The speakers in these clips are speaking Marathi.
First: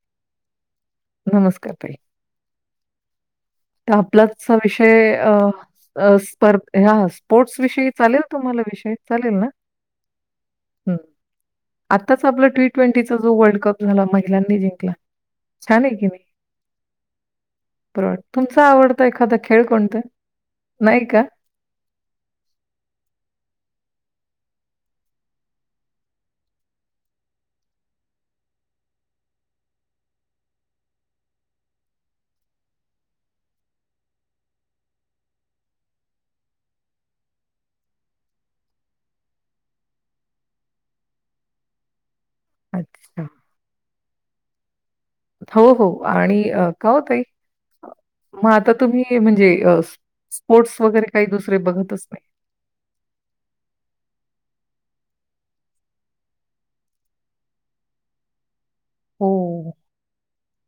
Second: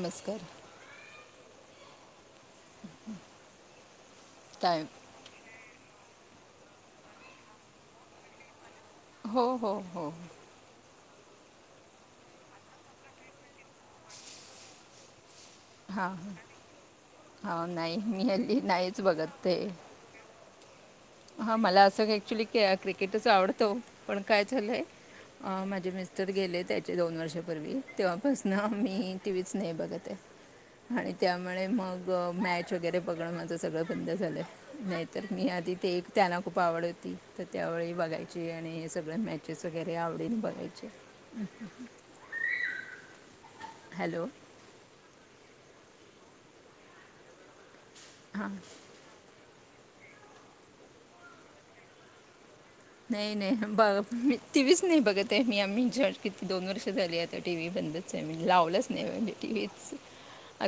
नमस्कार नमस्कार तई हम् हम् तर आपलाच विषय अ स्पर् ह्या स्पोर्ट्स विषयी चालेल तुम्हाला विषय हो हो हो ह् आताच आपला टी ट्वेंटीचा जो वर्ल्ड कप झाला महिलांनी जिंकला छान आहे की हा नाही? हा नाही मी तुमच हल्ली नाहीच आवडत एखादा खेळ कोणत हा मला असं ऍक्च्युली क्रिकेटच आवडतो पण काय झालंय अ माझे मिस्टर गेले त्याचे दोन वर्षापूर्वी तेव्हापासून मी टी व्हीच न बघत आहे आणि त्यामुळे मग मॅच वगैरे बघणं माझं सगळं बंद झालंय नाहीतर मी आधी ते त्यांना खूप आवड होती तर त्यावेळी बघायची आणि सगळं मॅचेस वगैरे आवडीने बघायचे [inaudible] अच्छा हॅलो हो हो आणि का होतई मग आता तुम्ही म्हणजे स्पोर्ट्स वगैरे काही दुसरे बघतच नाही नाही नाही बघ मी तीच नाही बघत आहे मी आम्ही ज किती दोन वर्ष झाली आहे टी व्ही ब अंदच आहे मी लावलंच नाही म्हणजे टी ओह! व्हीच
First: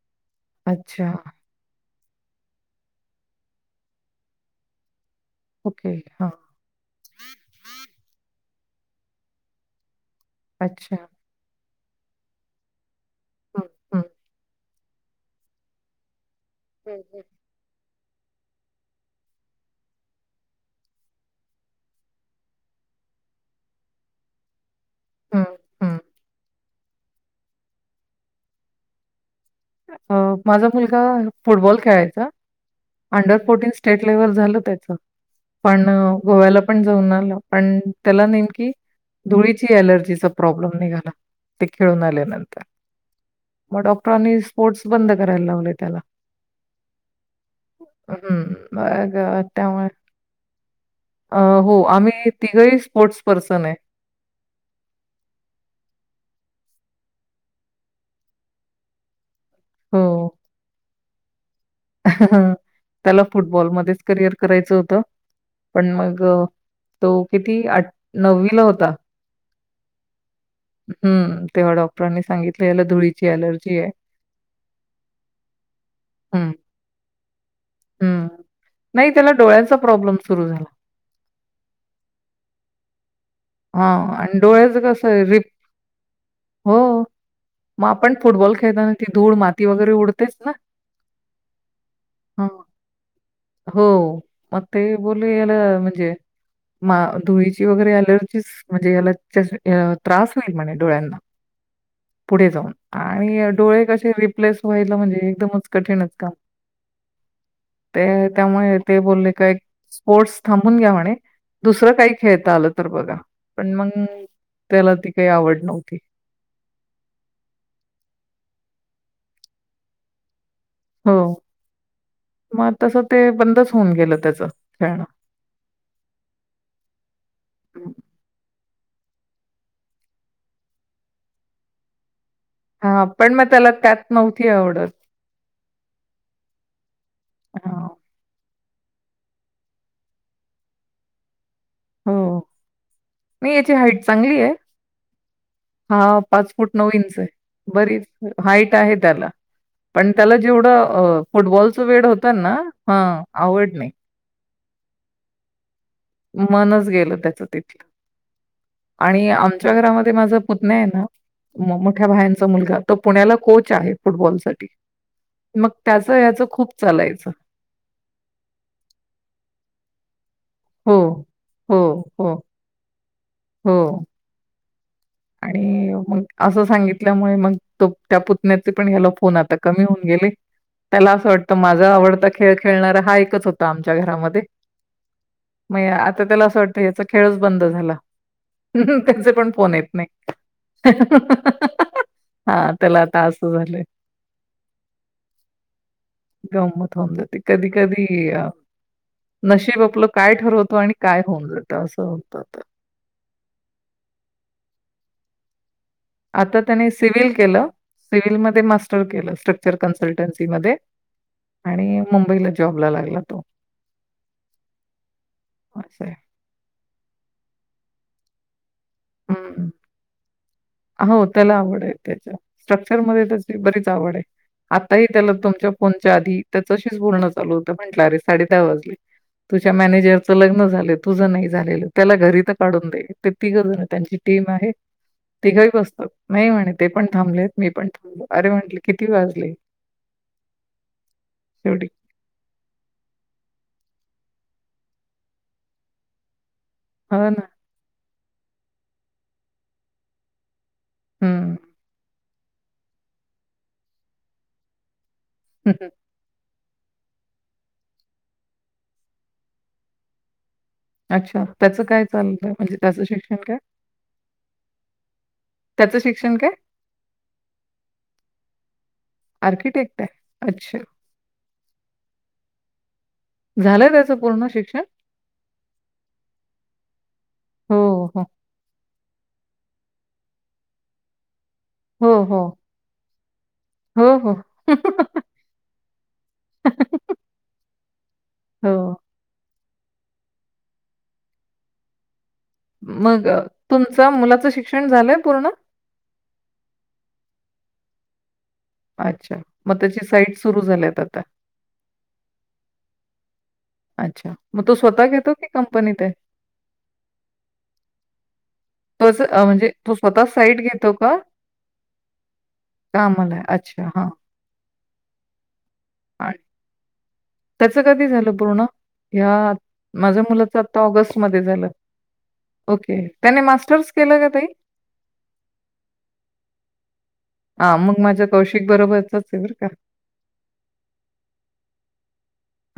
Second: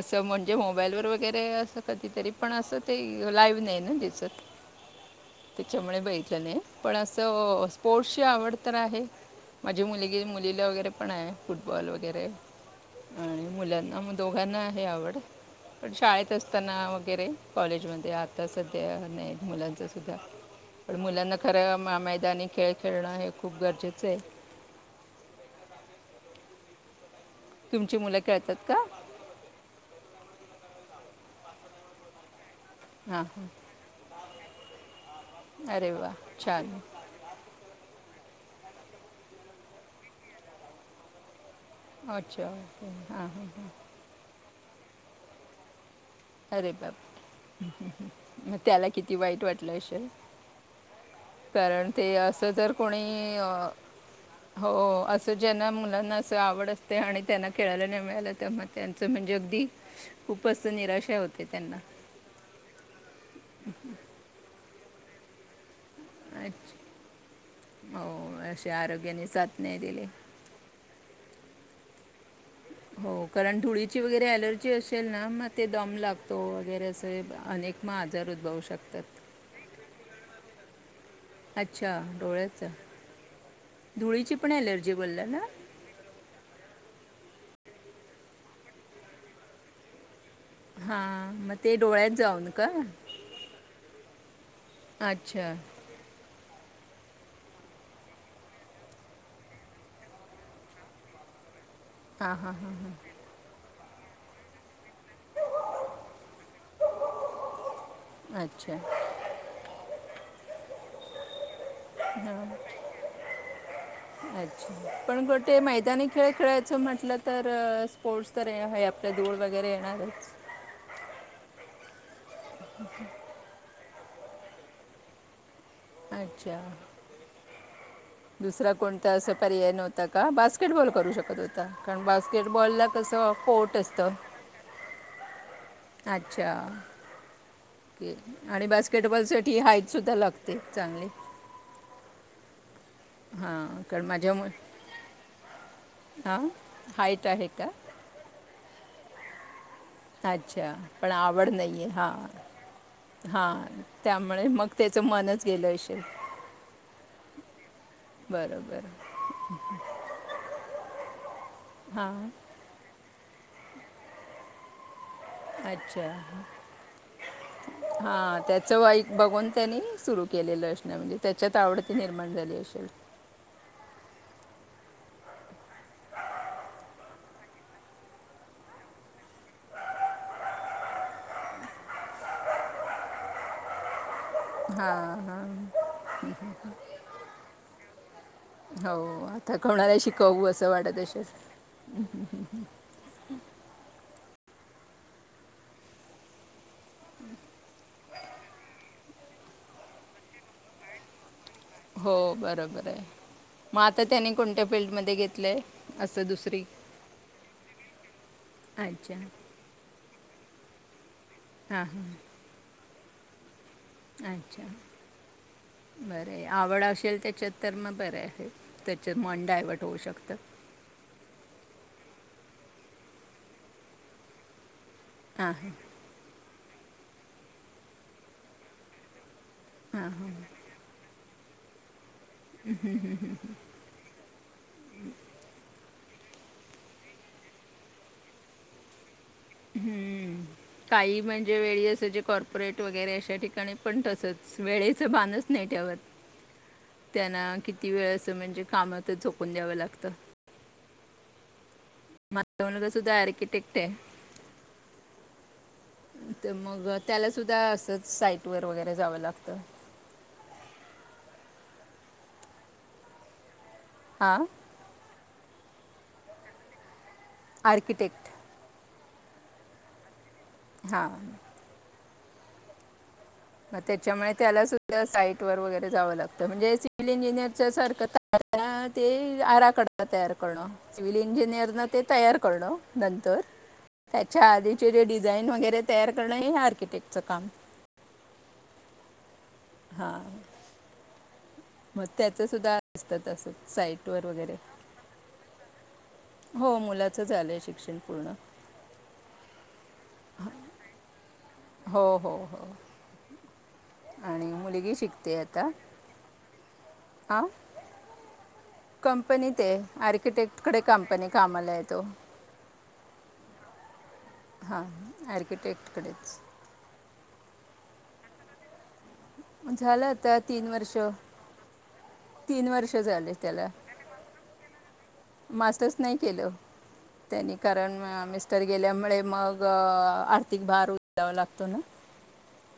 असं म्हणजे मोबाईलवर अच्छा. वगैरे असं कधीतरी पण असं ते लाईव्ह नाही ना त्याचत ओके. त्याच्यामुळे हां. बहिलं नाही पण असं स्पोर्ट्सची आवड तर आहे माझी मुलगी मुलीला वगैरे अच्छा. पण आहे फुट फुटबॉल वगैरे आणि हं, मुलांना हं. मग दोघांना हे आवड पण शाळेत असते असताना हं, हं. वगैरे कॉलेजमध्ये आता सध्या नाही मुलांच सुद्धा पण मुलांना खरं मैदानी खेळ खेळणं हे खूप गरजेचं आहे हम हम् तुमची मुलं खळतात का माझा मुलगा फुटबॉल खेळायचा हां अंडर हां फोर्टीन स्टेट फ्लेवर झालं त्याचं, पण अरे वा गोव्याला छान पण जाऊन आलं पण त्याला नेमकी धुळीची अलर्जीचा प्रॉब्लेम निघाला. ते खेळून अच्छा आल्यानंतर, ओके हां हां मग डॉक्टरांनी स्पोर्ट्स बंद करायला लावलंय त्याला. अरे बाप रे! हं, मग त्याला किती अ, वाईट वाटलं त्यामुळे असेल. अ हो, कारण ते आम्ही असं जर तिघंही कोणी स्पोर्ट्स अ, पर्सन आहे. हो, असं ज्यांना मुलांना आवड असते आणि त्यांना खेळायला नाही मिळालं तेव्हा त्यांचं, म्हणजे अगदी हो. खूप असं निराश हे होते त्यांना. त्याला फुटबॉलमध्येच करिअर करायचं होतं. पण मग अ अच्छ- तो किती आठ नववीला होता नाय दिले. हम्म, तेव्हा डॉक्टरांनी सांगित हो, कारण धुळीची वगैरे अलर्जी असेल ना मग ते दम लागतो वगैरे असं आ हम्म, नाही त्याला डोळ्याचा प्रॉब्लेम सुरू झाला. अच्छा, डोळ्याचा. हा धुळीची आणि पण डोळ्याचं ॲलर्जी कसंय बोलला ना रिप हो मग आपण फुटबॉल खेळताना ती धूळ माती वगैरे उड हा, मग ते डोळ्यात हां. जाऊन का? हो, मग ते बोलले याला अच्छा म्हणजे मा धुळीची वगैरे अलर्जीच म्हणजे याला ज त्रास होईल म्हणे डोळ्यांना. हां पुढे हां जाऊन आणि डोळे कशे रिप्लेस व्हायला म्हणजे एकदमच कठीणच काम. ते हां अच्छा त्यामुळे ते बोलले का एक स्पोर्ट्स थांबून घ्या म्हणे. दुसरं काही हां खेळता आलं तर बघा, पण मग अच्छा, त्याला ती पण काही कुठे आवड नव्हती. मैदानी खेळ खेळायचं म्हटलं तर अ स्पोर्ट्स तर ह हय तर धूळ वगैरे येणारच. हो, मग तसं ते बंदच होऊन गेलं त्याचं खेळणं. अच्छा, हं. दुसरा कोणता असा पर्याय नव्हता का? बास्केटबॉल करू शकत होता, कारण बास् केटबॉल ला हां, कसं पण मग त्याला कोर्ट त्यात असतं, नव्हती आवडत अच्छा. हां, के आणि बास्केटबॉल साठी हाईट सुद्धा लागते चांगली. हो, नाय हां याची हाईट कारण माझ्या चांगली मु आहे. हा हां पाच फूट नऊ इंच आहे, हाईट का बरीच हाईट आहे त्याला. पण त्याला अच्छा जेवढं पण अ आवड फुटबॉलच नाही आहे वेड होतं हां ना, ह आवड हां नाय. त्यामुळे मग त्याचं मनच गेलंय श मनच गेलं त्याचं तिथलं. बरोबर आणि आमच्या घरामध्ये माझा पुतन्या आहे ना, मो मोठ्या हां भायांचा मुलगा तो पुण्याला कोच आहे फुटबॉल साठी, मग त्याचं याच खूप चालाय हा त्याचं वाईक बघून त्यानी सुरू केलेलं असणार हो, म्हणजे त्याच्यात हो, आवड ती निर्माण हो, झाली असेल. हो. आणि मग असं सांगितल्यामुळे मग तो त्या पुतण्याचे पण ह्याला फोन आता कमी होऊन गे ले, त्याला असं वाटतं माझा आवडता खेळ खेळणारा हा एकच होता आमच्या घरामध्ये. मग ए आता त्याला असं वाटतं याचा खेळच बंद झाला. हो त्याचे पण आता फोन येत कोणाला नाही. शिकवू असं वाटत असेल हा त्याला आता असं झालंय. गंमत होऊन जाते, कधी कधी अ नशीब आपलं काय ठरवतो आणि काय होऊन जा हो बरोबर आहे, मग आता त्याने कोणत्या फील्ड मध्ये घेतलंय? आता त्याने सिव्हल केलं, सिव्हलमध्ये मास्टर अच्छा केलं स्ट्रक्चर कन्स लटंसी मध्ये हां आणि मुंबईला जॉबला लागला तो. अच्छा, असं आहे. बरंय आवड असेल त्याच्यात तर मग बरंय हे. हम्म, हो त्याला आवड आहे. त्याच्या स्ट्रक्चर मध्ये त्याची बरीच आवड आहे, आता ही त्याला हां तुमच्या हां. फोनच्या आधी त्याच्याशीच बोलणं चालू होतं, म्हटलं अरे साडे दहा वाजले, तुझ्या मॅनेजरचं लग्न झालेत. तुझं नाही झालेलं, त्याला घरी तर काढून दे, ते तिघं जण आहेत त्यांची टीम आहे तिघंही ब सतात, नाही म्हणे ते पण थांबलेत मी पण थांबलो, अरे म्हटले किती वाज हम्म, काही म्हणजे वेळी शेवटी?" असं जे कॉर्पोरेट वगैरे अश्या ठिकाणी पण तसंच, वेळेचं भानच नाही ठेवत, "हो ना." त्यांना किती वेळे म्हणजे कामातच‌ झोकून द्यावं लागतं. हम्म. माझा मुलगा सुद्धा आर्किटेक्ट आहे. हम हम. तर मग त्याला सुद्धा असंच साईटवर वगैरे जावं लागतं. अच्छा त्याचं काय चालत म्हणजे त्याचं शिक्षण काय? हां? त्याचं शिक्षण काय? आर्कीटेक्ट. आर्किटेक्ट आहे. "अच्छा. हां. मग झालंय त्याचं त्याच्यामुळे पूर्ण त्याला शिक्षण?" सुद्धा साईट वर वगैरे जावं लागतं म्हणजे सिव्हल इंजिनियरच्या "हो, हो. सारखं ते आराखडता तयार करणं सिव्हल इंजिनिअर पण ते हो, तयार हो." करणं नंतर हो, हो. त्याच्या आधीचे जे डिझाईन वगैरे तयार करणं हे आर्किटेक्टचं काम. हो. हां. म त्याच सुद्धा मग असतात अ, अस तुमचं साईटवर मुलाचं वगैरे शिक्षण झालंय पूर्ण? हो मुला चं झालंय शिक्षण पूर्ण. अच्छा! मग त्याची साईट सुरू झाल्यात आता? हो, हो, हो. अच्छा! आणि मग तो मुलगी स्वतः घेतो शिकते की कंपनीत आहे? आं तो अस म्हणजे तो स्वतः साईट घेतो का कंपनी कामाला आहे तो कामाला आहे? अच्छा हा. हा हा, आर्किटेक्टकडेच. त्याचं कधी झालं पूर्ण? ह्या झालं माझ्या मुलाचं तीन आता वर्ष ऑगस्ट मध्ये झालं. तीन वर्ष ओके, झाले त्याने त्याला मास्टर्स केलंय का ताई? मास्टर्स नाही केलं. त्यानी हां, कारण मग माझ्या मिस्टर कौशिक गेल्यामुळे बरोबरचाच आहे मग बरं अ का. आर्थिक भार उचलावा लागतो ना.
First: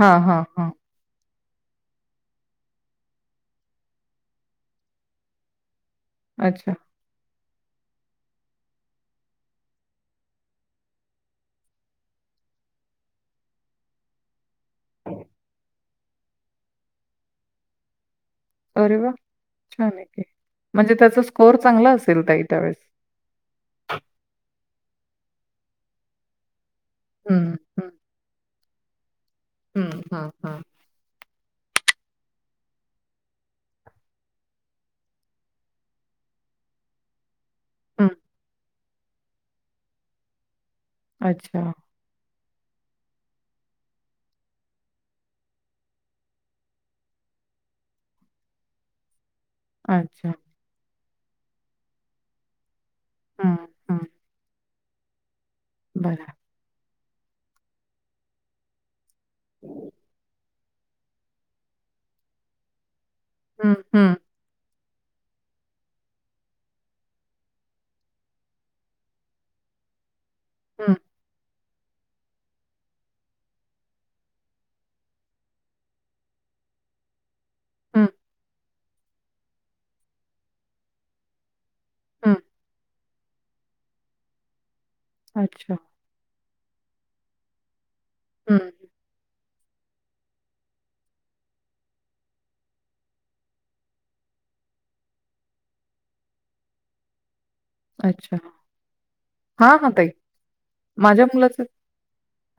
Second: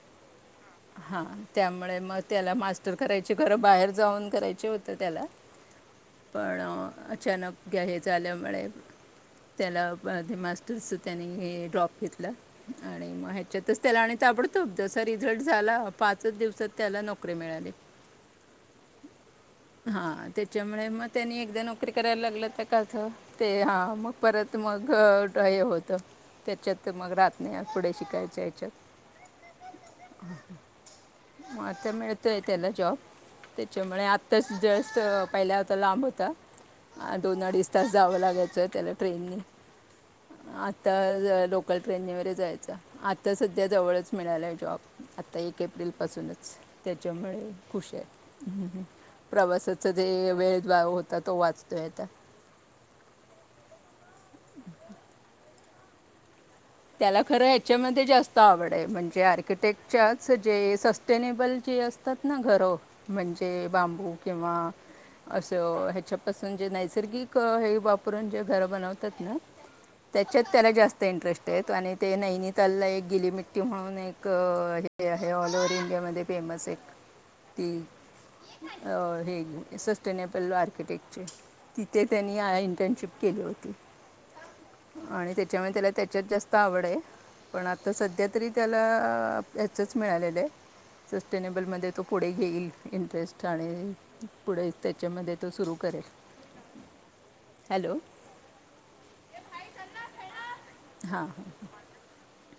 हा हा हा. हा, त्यामुळे मग त्याला मास्टर करायचे, खरं बाहेर जाऊन करायचे होते त्याला. [inaudible] पण अच्छा. अ अचानक घ्या हे झाल्यामुळे त्याला मध्ये मास्टर्सच त्यानी हे ड्रॉप घेतलं, आणि मग ह्याच्यातच त्याला आणि ताबडतोब जसा रिझल्ट झाला, पाचच दिवसात त्याला नोकरी मिळाली. अरे वा! हा, त्याच्यामुळे मग त्यांनी स्कोर एकदा नोकरी चांगला करायला असेल ताई लागला ते त्यावेळेस. का तर, ते हा मग परत मग अ ड हे होतं त्याच्यात मग राहत हं, नाही पुढे शिकायच्या हेच्यात. हम्म हम्म हम्म. मग आता मिळतय त्याला जॉब त्याच्यामुळे आ तस जास्त पहिल्या होता लांब होता दोन अडीच तास हं. जावं लागायचं आहे त्याला ट्रेननी आत्ता अच्छा, लोकल ट्रेननीवरे जायचं च्छ आता सध्या जवळच मिळालं आहे जॉब आत्ता एक एप्रिलपासूनच त्याच्यामुळे खुश आहे हम्म हम् प्रवासाचा जे अच्छा. वेळ होता तो वाचतोयता हा हा बरा... त्याला खरं ह्याच्यामध्ये जास्त आवड आहे म्हणजे आर्किटेक्टच्या जे सस्टेनेबल जे असतात ना घरं म्हणजे हं, बांबू हं, किंवा असं ह्याच्यापासून जे नैसर्गिक हे वापरून जे घर बनवतात ना. ह त्याच्यात त्याला जास्त इंटरेस्ट आणि ते नैनीतालला एक गिली मिट्टी म्हणून एक हे आहे ऑल ओव्हर इंडिया म फेम. मसेिक ती हं, अ हे सस्टेनेबल आर्किटेक्चर तिथे हं. त्यांनी इंटर्नशिप केली होती आणि त्याच्यामुळे अच्छा. त्याला त्या त्याच्यात जास्त आवड आहे पण आता सध्या तरी हं. त्याला ह्याचच मिळालेलं आहे. सस्टेनेबल मध्ये तो पुढे घेईल इंटरेस्ट आणि पुढे त्याच्यामध्ये तो सुरू कर करे [unintelligible] अच्छा हा हा तई माझ्या हां मुलाचे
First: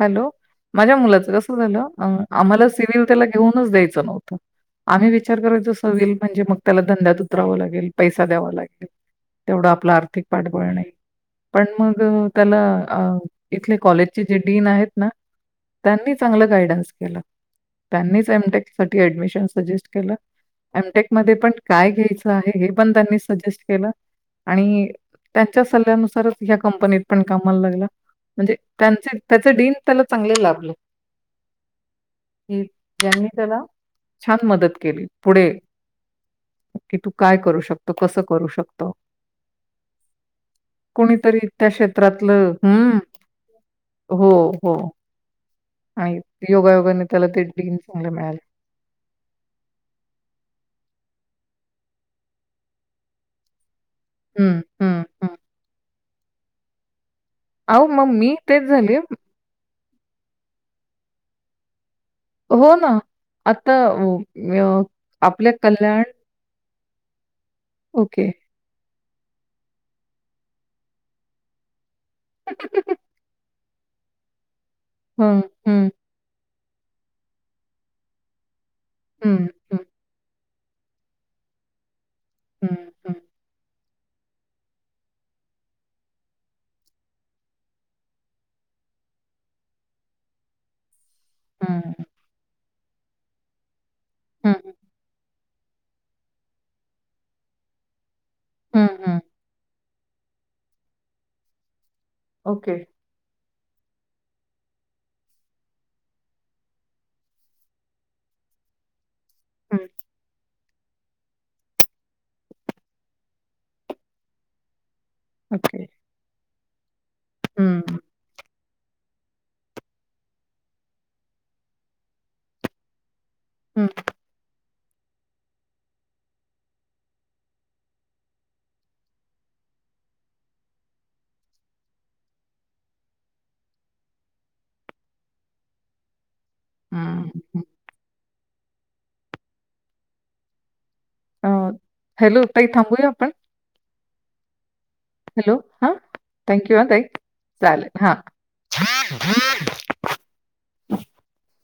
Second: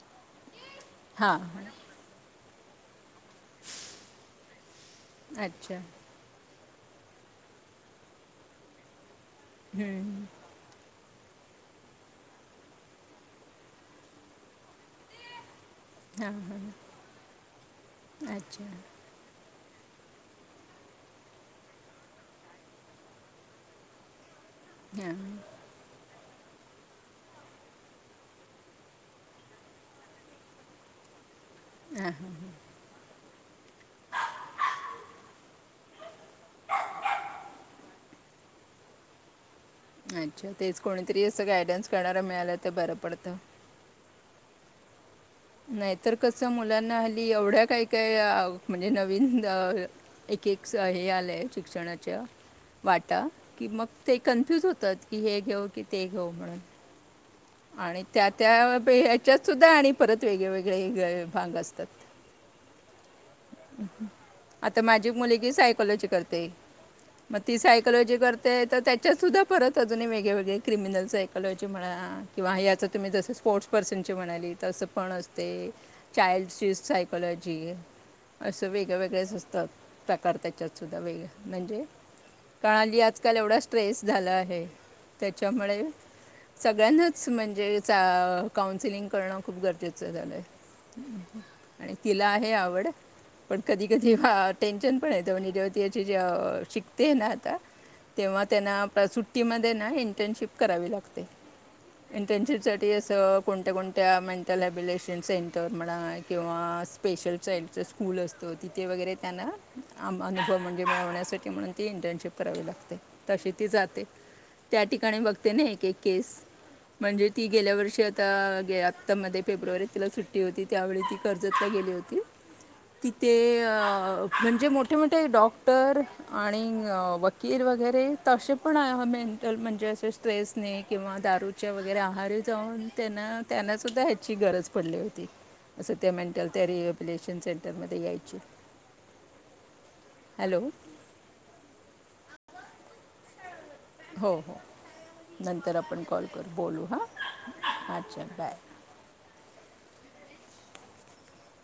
हॅलो माझ्या मुलाचं हां कसं हां झालं अ आम्हाला सिव्हिल त्याला घेऊनच द्यायचं नव्हतं आम्ही विचार करायचो अच्छा सव्हल म्हणजे मग त्याला धंद्यात उतरावं लागेल पैसा द्यावा लागेल तेवढं आपला अर्थ पण मग त्याला इथले कॉलेजचे जे डीन आहेत ना त्यांनी हां चांगलं गायडनस के त्यांनी हां एमटेक अच्छा साडमिशन े केमटेक म पण काय घ्यायचं आहे हे पण त्यांनी सजेस्ट केलं आणि हां त्याच्या सल्ल्यानुसारच ह्या कंपनीत पण कामाला लागला म्हणजे त्यां त्याच डडीन त्याला चांगले लाभलं हम् हम् हम् त्याला छान मदत केली पुढे की तू काय करू शकतो कसं करू शकत अच्छा तेच कोणीतरी असं गायडन्स करणार क्षेत्रातलं मिळालं तर बरं हं, पडतं हो, हो. नाहीतर आणि कस मुलांना योगायोगाने हली त्याला ते एवढ्या डीन काय चांगलं काय मिळालं. म्हणजे नवीन एक एक हे आलंय श् वाट कि मग ते हं, कन्फ्युज हं, होतात की हं. हे घेऊ की ते घो म्हणून अहो, आणि मग त्या मी त्या तेच झाले हच्यात सुद्धा आणि परत वेगळेवेेगळे भाग असतात हो ना आता आता माझी आपल्या मुलगी कल्याण सायकोलॉजी करते मग ती सायकॉोलॉजी ओके. करते तर त्याच्यात सुद्धा परत अजूनही वेगळेवेगळे क्रिमिनल सायकॉोलॉजी म्हणा कि तुम्ही ज स्पोर्ट पर्सन म्हणा तस पण अस हं, हं, चाड सायकॉलॉजी असं वेगळेवेगळेच हं, असतात हं, प्रकार त्याचे त्यातद्धा वेग म्हणजे हं, कणाली हं, आजकाल एवढाच स्ट्रेस झालं आहे त्याच्यामुळे सगळ्यांनाच म्हणजे काउन्सिलिंग करणं खूप गरजेचं झालंय आणि हं, तिला आहे आवड पण कधी कधी हं, टेन्शन पण येत म्हणजे जेव्हा त याचे शिकते ना आता तेव्हा हं, त्यांना हं. सुट्टीमध्ये ना इंटर्नशिप करावी लागते इंटर्नशिप ओके. साठी असं कोणत्या कोणत्या त्या मेंटल ॲबिलेशन सेंटर म्हणा किंवा स्पेशल सेंटर्स. स्कूल असतो तिथे वगैरे त्यांना हं, अनुभव म्हणजे मिळवण्यासाठी. ण इंटशिप करा लागते तशी त. ठिकाणी बघते ना ओके. एक एक केस. म्हणजे ती गेल्या हं, वर्षी आता. आता मध्ये फेब्रुवारीत तिला सुट्टी होती त्यावेळी ती कर्जतला गेली होती. ते हं, म्हणजे मो मोठे-मोठे डॉक्टर आणि वकील वगैरे ते पण मेंटल म्हणजे. स्ट्रेस किंवा दारूच्या वगैरे आहारी जाऊन त्यांना सुद्धा ह्याची गरज पडली. हं, हं. [unintelligible] हॅलो. अ हॅलो काही थांबूया आपण. हो हो. हॅलो नंतर हां, आपण कॉल करू थँक यू बोलू हां हा ताई. चालेल हां. अच्छा बाय. [inaudible]